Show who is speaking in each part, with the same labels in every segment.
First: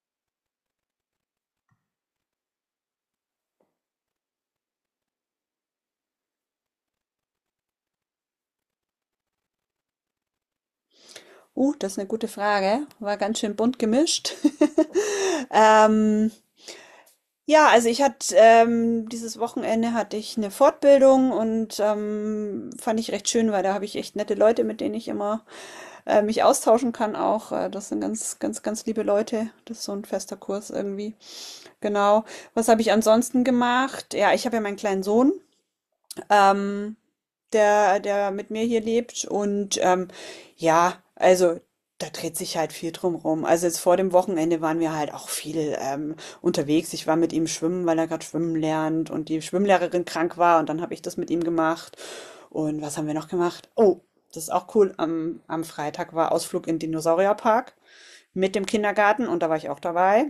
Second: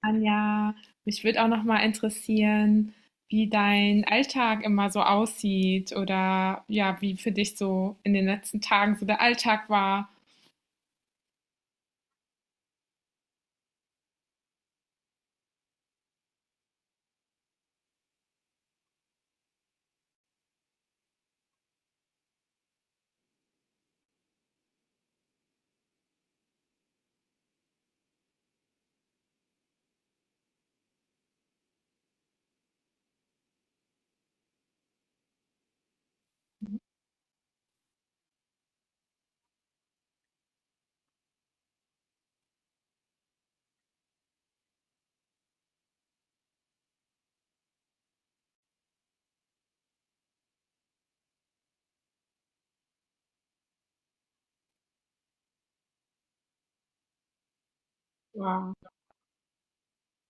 Speaker 1: Anja, mich würde auch noch mal interessieren, wie dein Alltag immer so aussieht oder ja, wie für dich so in den letzten Tagen so der Alltag war.
Speaker 2: Das ist eine gute Frage. War ganz schön bunt gemischt. Ähm, ja, also ich hatte dieses Wochenende hatte ich eine Fortbildung und fand ich recht schön, weil da habe ich echt nette Leute, mit denen ich immer mich austauschen kann auch. Das sind ganz, ganz, ganz liebe Leute. Das ist so ein fester Kurs irgendwie. Genau. Was habe ich ansonsten gemacht? Ja, ich habe ja meinen kleinen Sohn. Ähm, der mit mir hier lebt. Und ja, also da dreht sich halt viel drum rum. Also jetzt vor dem Wochenende waren wir halt auch viel unterwegs. Ich war mit ihm schwimmen, weil er gerade schwimmen lernt und die Schwimmlehrerin krank war und dann habe ich das mit ihm gemacht. Und was haben wir noch gemacht? Oh, das ist auch cool. Am Freitag war Ausflug in den Dinosaurierpark mit dem
Speaker 1: Ja,
Speaker 2: Kindergarten und da war ich auch dabei.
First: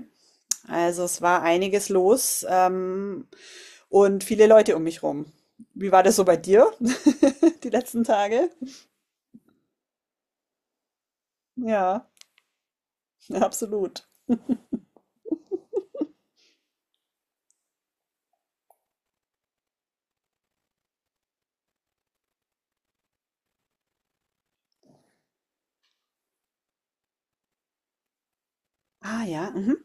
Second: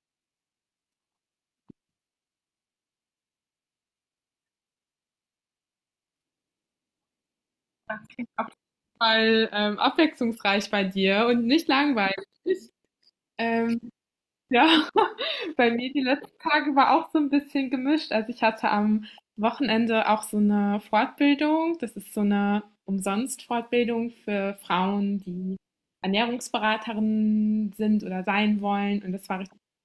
Speaker 2: Also es war einiges los und viele Leute um mich rum. Wie war das so bei dir die letzten Tage?
Speaker 1: weil abwechslungsreich bei dir und nicht
Speaker 2: Ja,
Speaker 1: langweilig.
Speaker 2: ja,
Speaker 1: Ähm,
Speaker 2: absolut.
Speaker 1: Ja, bei mir die letzten Tage war auch so ein bisschen gemischt. Also, ich hatte am Wochenende auch so eine Fortbildung. Das ist so eine Umsonst-Fortbildung für Frauen, die Ernährungsberaterinnen sind oder sein wollen, und
Speaker 2: Ah
Speaker 1: das war
Speaker 2: ja,
Speaker 1: richtig
Speaker 2: mhm,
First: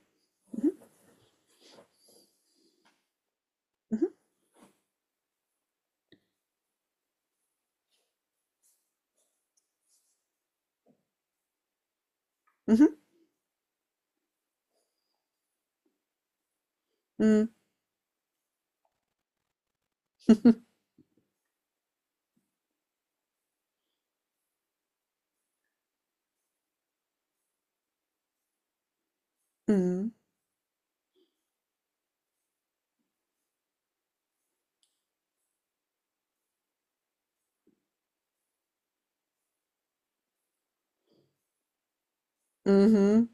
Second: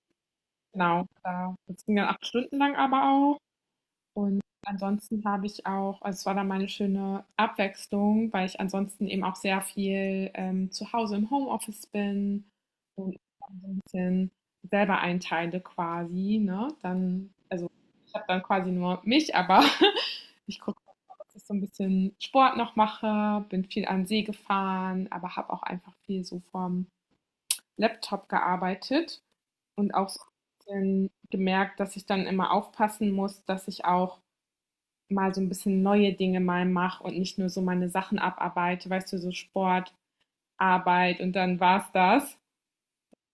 Speaker 1: genau, da das ging dann 8 Stunden lang aber auch. Und ansonsten habe ich auch, also es war dann mal 'ne schöne Abwechslung, weil ich ansonsten eben auch sehr viel, zu Hause im Homeoffice bin
Speaker 2: mhm,
Speaker 1: und so ein bisschen selber einteile quasi, ne? Dann
Speaker 2: mhm,
Speaker 1: ich habe dann quasi nur mich, aber ich gucke, dass ich so ein bisschen Sport noch mache, bin viel an den See gefahren, aber habe auch einfach viel so vom Laptop gearbeitet und auch
Speaker 2: mhm,
Speaker 1: so 'n bisschen gemerkt, dass ich dann immer aufpassen muss, dass ich auch mal so ein bisschen neue Dinge mal mache und nicht nur so meine Sachen abarbeite, weißt du, so Sport, Arbeit und dann war's das.
Speaker 2: mhm.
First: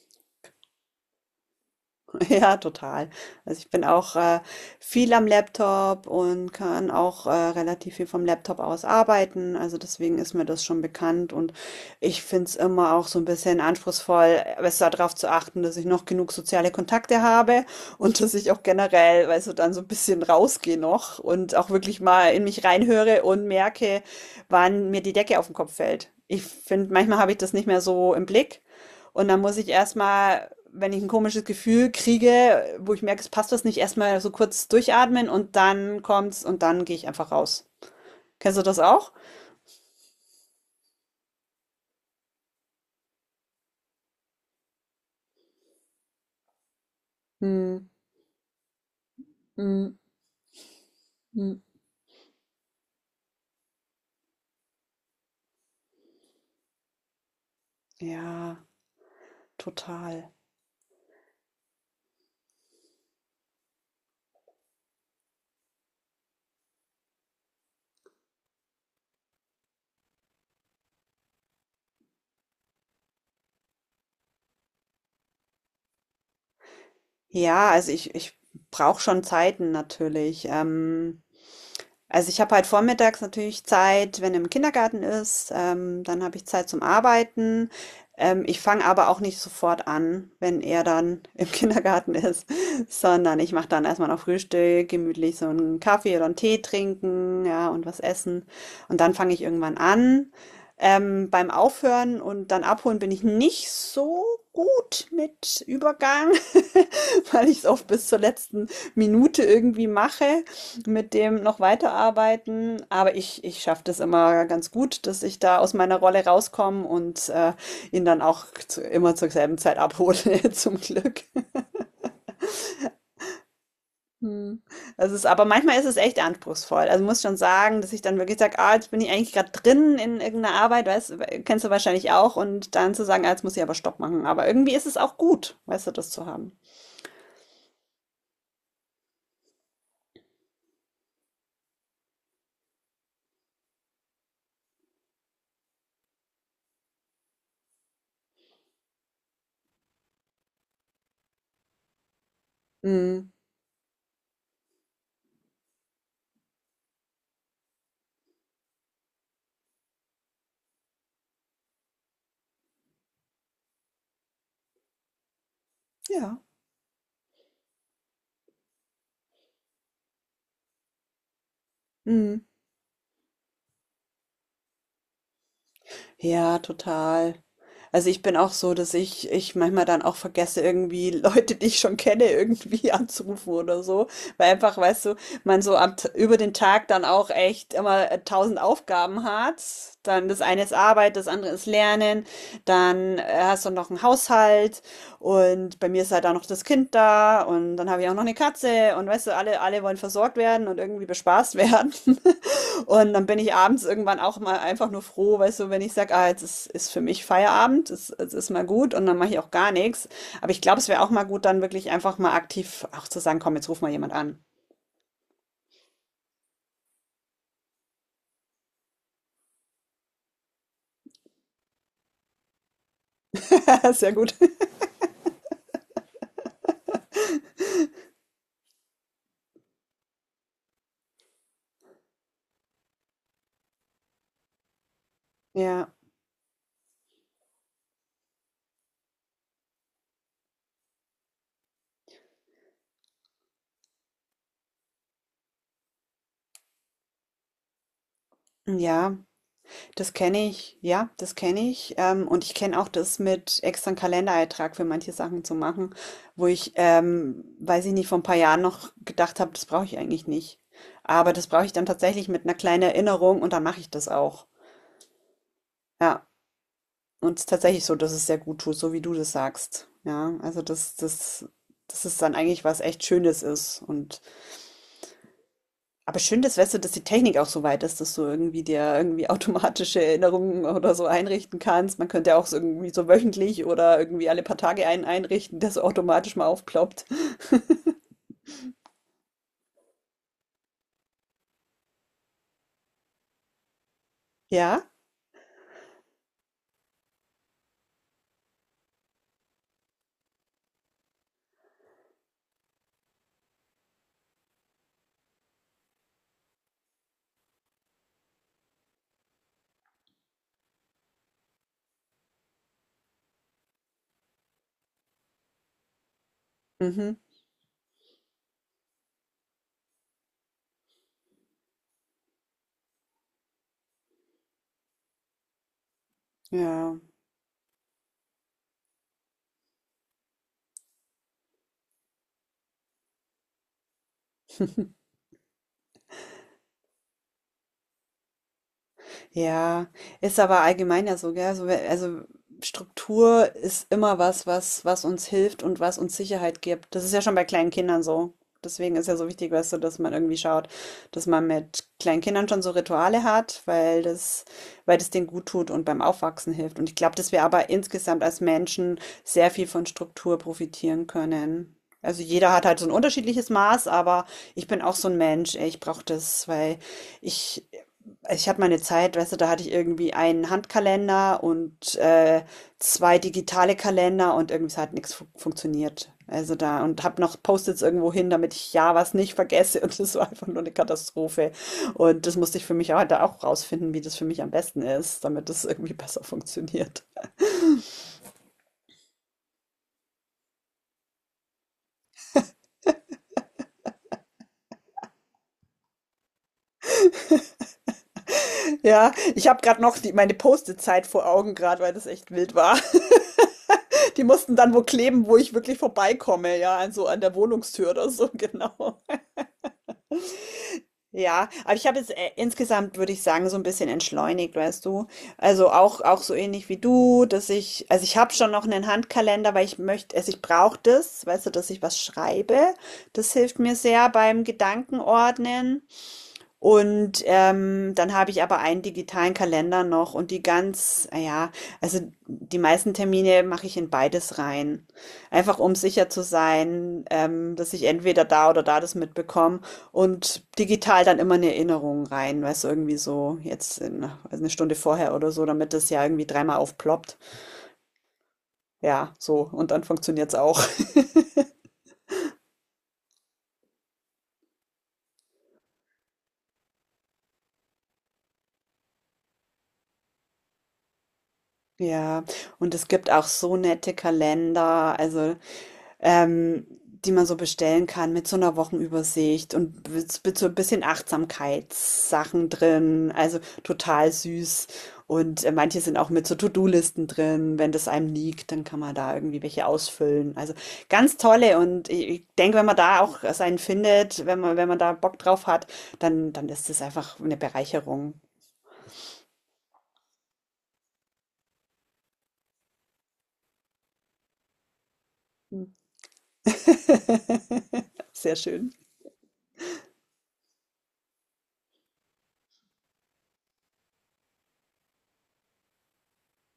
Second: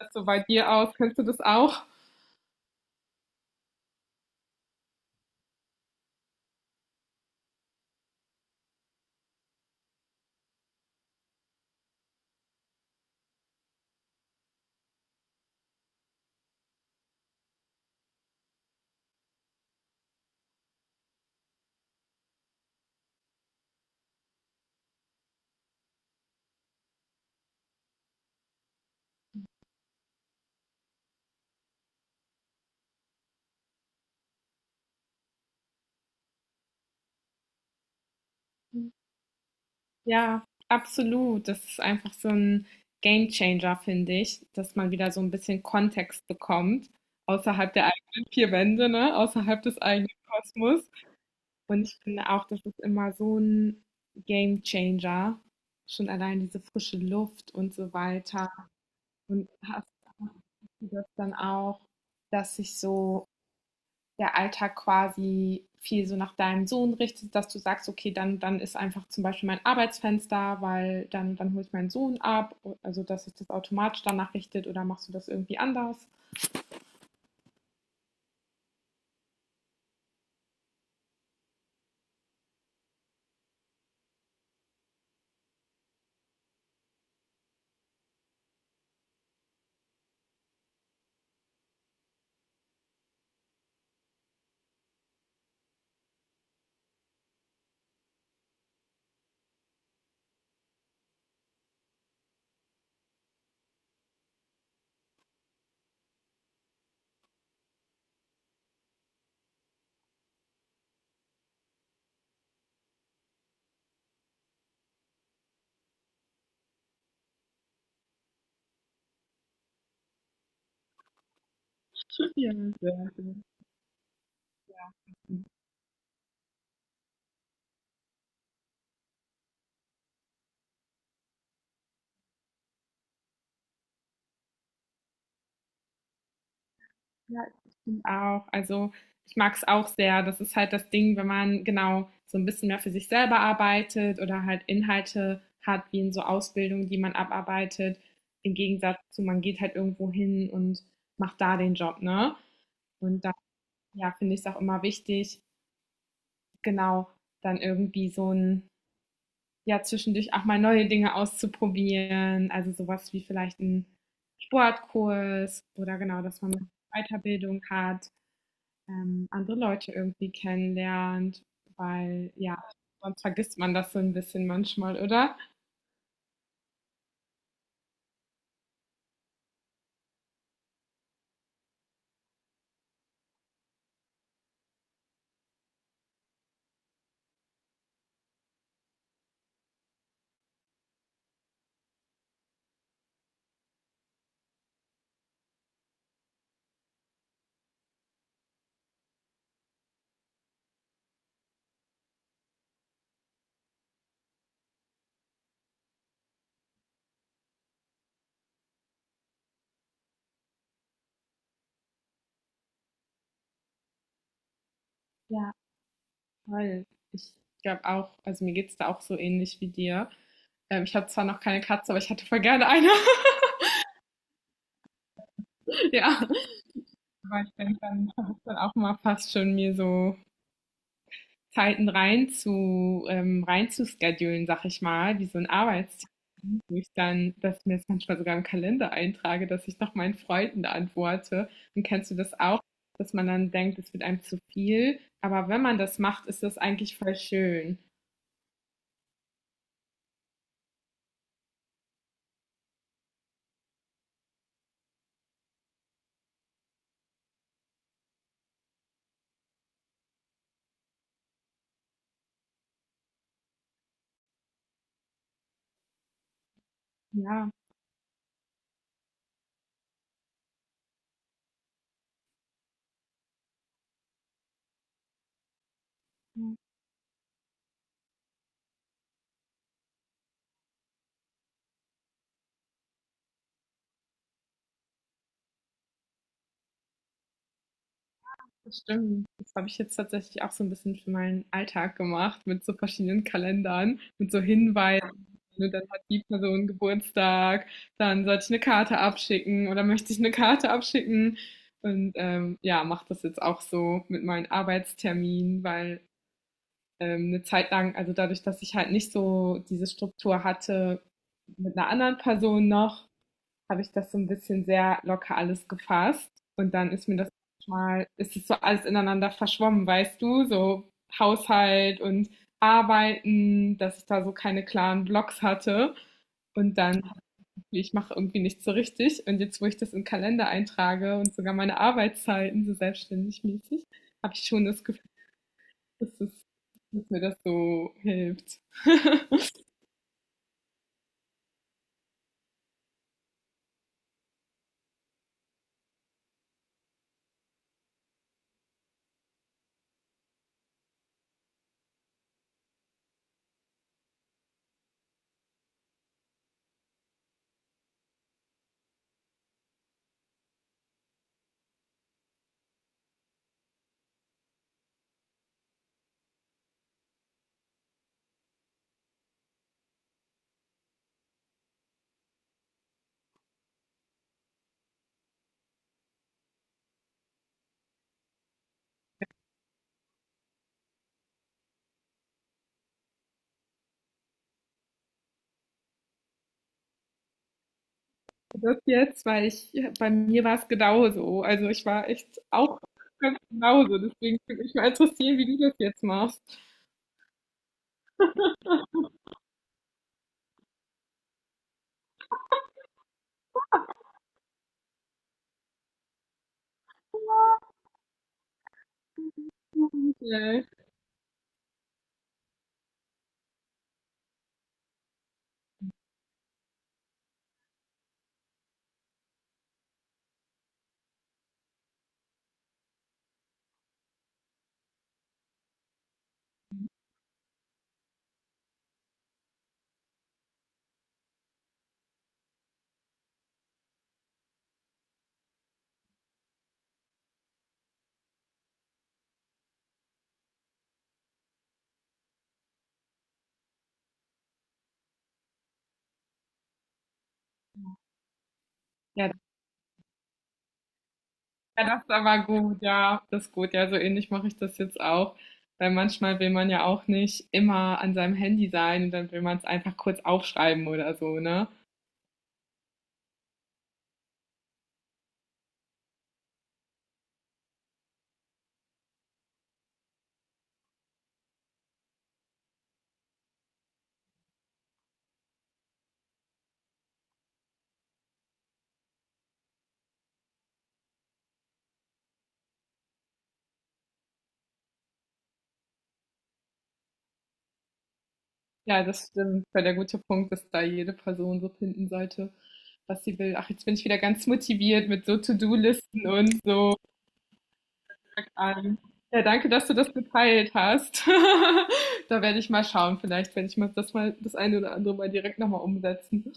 Speaker 1: Ist so bei dir aus? Kennst du das auch?
Speaker 2: Ja, total. Also ich bin auch viel am Laptop und kann auch relativ viel vom Laptop aus arbeiten. Also deswegen ist mir das schon bekannt und ich finde es immer auch so ein bisschen anspruchsvoll, besser darauf zu achten, dass ich noch genug soziale Kontakte habe und dass ich auch generell, weißt du, dann so ein bisschen rausgehe noch und auch wirklich mal in mich reinhöre und merke, wann mir die Decke auf den Kopf fällt. Ich finde, manchmal habe ich das nicht mehr so im Blick. Und dann muss ich erstmal, wenn ich ein komisches Gefühl kriege, wo ich merke, es passt was nicht, erstmal so kurz durchatmen und dann kommt's und dann gehe ich einfach raus. Kennst du das auch?
Speaker 1: Ja, absolut. Das ist einfach so 'n Gamechanger, finde ich, dass man wieder so ein bisschen Kontext bekommt außerhalb der
Speaker 2: Hm,
Speaker 1: eigenen 4 Wände, ne, außerhalb des
Speaker 2: hm,
Speaker 1: eigenen Kosmos.
Speaker 2: hm.
Speaker 1: Und ich finde auch, das ist immer so 'n Gamechanger, schon allein diese frische Luft und so weiter.
Speaker 2: Ja,
Speaker 1: Und hast
Speaker 2: total.
Speaker 1: du das dann auch, dass sich so der Alltag quasi viel so nach deinem Sohn richtet, dass du sagst, okay, dann ist einfach zum Beispiel mein Arbeitsfenster, weil dann hole ich meinen Sohn ab, also dass sich das automatisch danach richtet oder machst du das irgendwie anders?
Speaker 2: Ja, also ich brauche schon Zeiten natürlich. Also ich habe halt vormittags natürlich Zeit, wenn er im Kindergarten ist, dann habe ich Zeit zum Arbeiten. Ich fange aber auch nicht sofort an, wenn er dann im Kindergarten ist, sondern ich mache dann erstmal noch Frühstück, gemütlich so einen Kaffee oder einen Tee trinken, ja, und was essen. Und dann fange ich irgendwann an. Beim Aufhören und dann abholen bin ich nicht so gut mit Übergang, weil ich es oft bis zur letzten Minute irgendwie mache mit dem noch weiterarbeiten, aber ich schaffe das immer ganz gut, dass ich da aus meiner Rolle rauskomme und ihn dann auch immer zur selben Zeit abhole, zum Glück.
Speaker 1: Ja, sehr, sehr.
Speaker 2: Hm. Das ist, aber manchmal ist es echt anspruchsvoll. Also muss schon sagen, dass ich dann wirklich sage, ah, jetzt bin ich eigentlich gerade drin in irgendeiner Arbeit, weißt, kennst du wahrscheinlich auch, und dann zu sagen, ah, jetzt muss ich aber Stopp machen. Aber irgendwie ist es auch gut, weißt du, das zu haben.
Speaker 1: Ja, ich bin auch. Also ich mag es auch sehr. Das ist halt das Ding, wenn man genau so ein bisschen mehr für sich selber arbeitet oder halt Inhalte hat, wie in so Ausbildungen, die man abarbeitet. Im Gegensatz zu, man geht halt irgendwo hin und macht da den Job, ne? Und
Speaker 2: Hm.
Speaker 1: da, ja, finde ich es auch immer wichtig, genau, dann irgendwie so ein, ja, zwischendurch auch mal neue Dinge auszuprobieren. Also sowas wie vielleicht ein Sportkurs oder genau,
Speaker 2: Ja.
Speaker 1: dass man eine Weiterbildung hat, andere Leute irgendwie kennenlernt, weil
Speaker 2: Hm.
Speaker 1: ja, sonst vergisst man das so ein bisschen manchmal, oder?
Speaker 2: Ja, total. Also, ich bin auch so, dass ich manchmal dann auch vergesse, irgendwie Leute, die ich schon kenne, irgendwie anzurufen oder so. Weil einfach, weißt du, man so über den Tag dann auch echt immer tausend Aufgaben hat. Dann das eine ist Arbeit, das andere ist Lernen. Dann hast du noch einen Haushalt und bei mir ist halt auch noch das Kind da und dann habe ich auch noch eine Katze und weißt du, alle, alle wollen versorgt werden und irgendwie bespaßt werden. Und dann bin ich abends irgendwann auch mal einfach nur froh, weißt du, wenn ich sage, ah, jetzt ist für mich Feierabend, es ist mal gut und dann mache ich auch gar nichts. Aber ich glaube, es wäre auch mal gut, dann wirklich einfach mal aktiv auch zu sagen, komm, jetzt ruf mal jemand an.
Speaker 1: Ja, voll. Ich glaube auch, also mir geht's da auch so ähnlich wie dir. Ich habe zwar noch keine Katze, aber ich hätte voll gerne eine.
Speaker 2: Sehr gut.
Speaker 1: Ja, aber ich denke, dann versuche dann auch mal fast schon mir so Zeiten rein zu schedulen, sag ich mal, wie so ein
Speaker 2: Ja,
Speaker 1: Arbeitstier. Mich dann, dass ich mir das manchmal sogar im Kalender eintrage, dass ich noch meinen Freunden antworte. Und kennst du das auch, dass man dann denkt, es wird einem zu viel? Aber wenn man das macht, ist das eigentlich voll schön.
Speaker 2: ja, das kenne ich. Ja, das kenne ich. Und ich kenne auch das mit extra einen Kalendereintrag für manche Sachen zu machen, wo ich, weiß ich nicht, vor ein paar Jahren noch gedacht habe, das brauche ich eigentlich nicht. Aber das brauche ich dann tatsächlich mit einer kleinen Erinnerung und dann mache ich das auch. Ja. Und es ist
Speaker 1: Ja,
Speaker 2: tatsächlich so, dass es sehr gut tut, so wie du das sagst. Ja, also das ist dann eigentlich was echt Schönes ist. Und aber schön, dass,
Speaker 1: ja,
Speaker 2: weißt du, dass die Technik auch so weit ist, dass du irgendwie dir irgendwie automatische Erinnerungen oder so einrichten kannst. Man könnte ja auch so irgendwie so wöchentlich oder irgendwie alle paar Tage einen einrichten, der so automatisch mal aufploppt.
Speaker 1: das stimmt. Das habe ich jetzt tatsächlich auch so ein bisschen für meinen Alltag gemacht, mit so verschiedenen Kalendern, mit so
Speaker 2: Ja.
Speaker 1: Hinweisen. Ne, dann hat die Person Geburtstag, dann sollte ich eine Karte abschicken oder möchte ich eine Karte abschicken. Und ja, mache das jetzt auch so mit meinen Arbeitsterminen, weil eine Zeit lang, also dadurch, dass ich halt nicht so diese Struktur hatte mit einer anderen Person noch, habe ich das so ein bisschen sehr locker alles gefasst. Und dann ist
Speaker 2: Mhm.
Speaker 1: mir das mal, ist es so alles ineinander verschwommen, weißt du, so Haushalt und Arbeiten, dass ich da so keine klaren Blocks hatte. Und
Speaker 2: Ja.
Speaker 1: dann, ich mache irgendwie nichts so richtig. Und jetzt, wo ich das im Kalender eintrage und sogar meine Arbeitszeiten so selbstständig mäßig, habe ich schon das Gefühl, dass es dass mir das so hilft.
Speaker 2: Ja, ist aber allgemein ja so, gell? So, also Struktur ist immer was, was uns hilft und was uns Sicherheit gibt. Das ist ja schon bei kleinen Kindern so. Deswegen ist ja so wichtig, weißt du, dass man irgendwie schaut, dass man mit kleinen Kindern schon so Rituale hat, weil das denen gut tut und beim Aufwachsen hilft. Und ich glaube, dass wir aber insgesamt als Menschen sehr viel von Struktur profitieren können. Also jeder hat halt so ein unterschiedliches Maß, aber ich bin auch so ein Mensch, ey, ich brauche das, weil ich ich habe meine Zeit, weißt du, da hatte ich irgendwie einen Handkalender und zwei digitale Kalender und irgendwie es hat nichts fu funktioniert. Also da und habe noch Post-its irgendwo hin, damit ich ja was nicht vergesse und das war einfach nur eine Katastrophe. Und das musste ich für mich auch, da auch rausfinden, wie das für mich am besten ist, damit das irgendwie besser funktioniert.
Speaker 1: Das jetzt, weil ich, bei mir war es genauso. Also ich war echt auch ganz genauso. Deswegen würde mich mal interessieren, wie du das jetzt machst.
Speaker 2: Ja, ich habe gerade noch meine Post-it-Zeit vor Augen gerade, weil das echt wild war. Die mussten dann wo kleben, wo ich wirklich vorbeikomme, ja, an so an der Wohnungstür oder so, genau.
Speaker 1: Und,
Speaker 2: Ja, aber ich habe jetzt insgesamt, würde ich sagen, so ein bisschen entschleunigt, weißt du. Also auch, auch so ähnlich wie du, dass ich, also ich habe schon noch einen Handkalender, weil ich möchte, also ich brauche das, weißt du, dass ich was schreibe. Das hilft mir sehr beim Gedankenordnen. Und dann habe ich aber einen digitalen Kalender noch und die ganz, ah ja, also die meisten Termine mache ich in beides rein. Einfach um sicher zu sein, dass ich entweder da oder da das mitbekomme und digital dann immer eine Erinnerung rein, weißt du, irgendwie so jetzt in, also eine Stunde vorher oder so, damit das ja irgendwie dreimal aufploppt. Ja,
Speaker 1: ja, ja,
Speaker 2: so. Und dann funktioniert's auch.
Speaker 1: das ist aber gut, ja, das ist gut. Ja, so ähnlich mache ich das jetzt auch. Weil manchmal will man ja auch nicht immer an seinem Handy sein und dann will man es einfach kurz aufschreiben oder so, ne?
Speaker 2: Ja. Und es gibt auch so nette Kalender. Also. ähm, die man so bestellen kann mit so einer Wochenübersicht und mit so ein bisschen Achtsamkeitssachen drin, also total süß. Und manche sind auch mit so To-do-Listen drin. Wenn das einem liegt, dann kann man da irgendwie welche ausfüllen. Also, ganz tolle und i ich denke, wenn man da auch seinen findet, wenn man wenn man da Bock drauf hat, dann ist das einfach eine Bereicherung.
Speaker 1: Ja, das stimmt, weil der gute Punkt ist da jede Person so finden sollte, was sie will. Ach, jetzt bin ich wieder ganz motiviert mit so To-Do-Listen und so.
Speaker 2: Sehr schön.
Speaker 1: Ähm, ja, danke, dass du das geteilt hast. Da werde ich mal schauen, vielleicht werde ich mal das eine oder andere mal direkt nochmal umsetzen.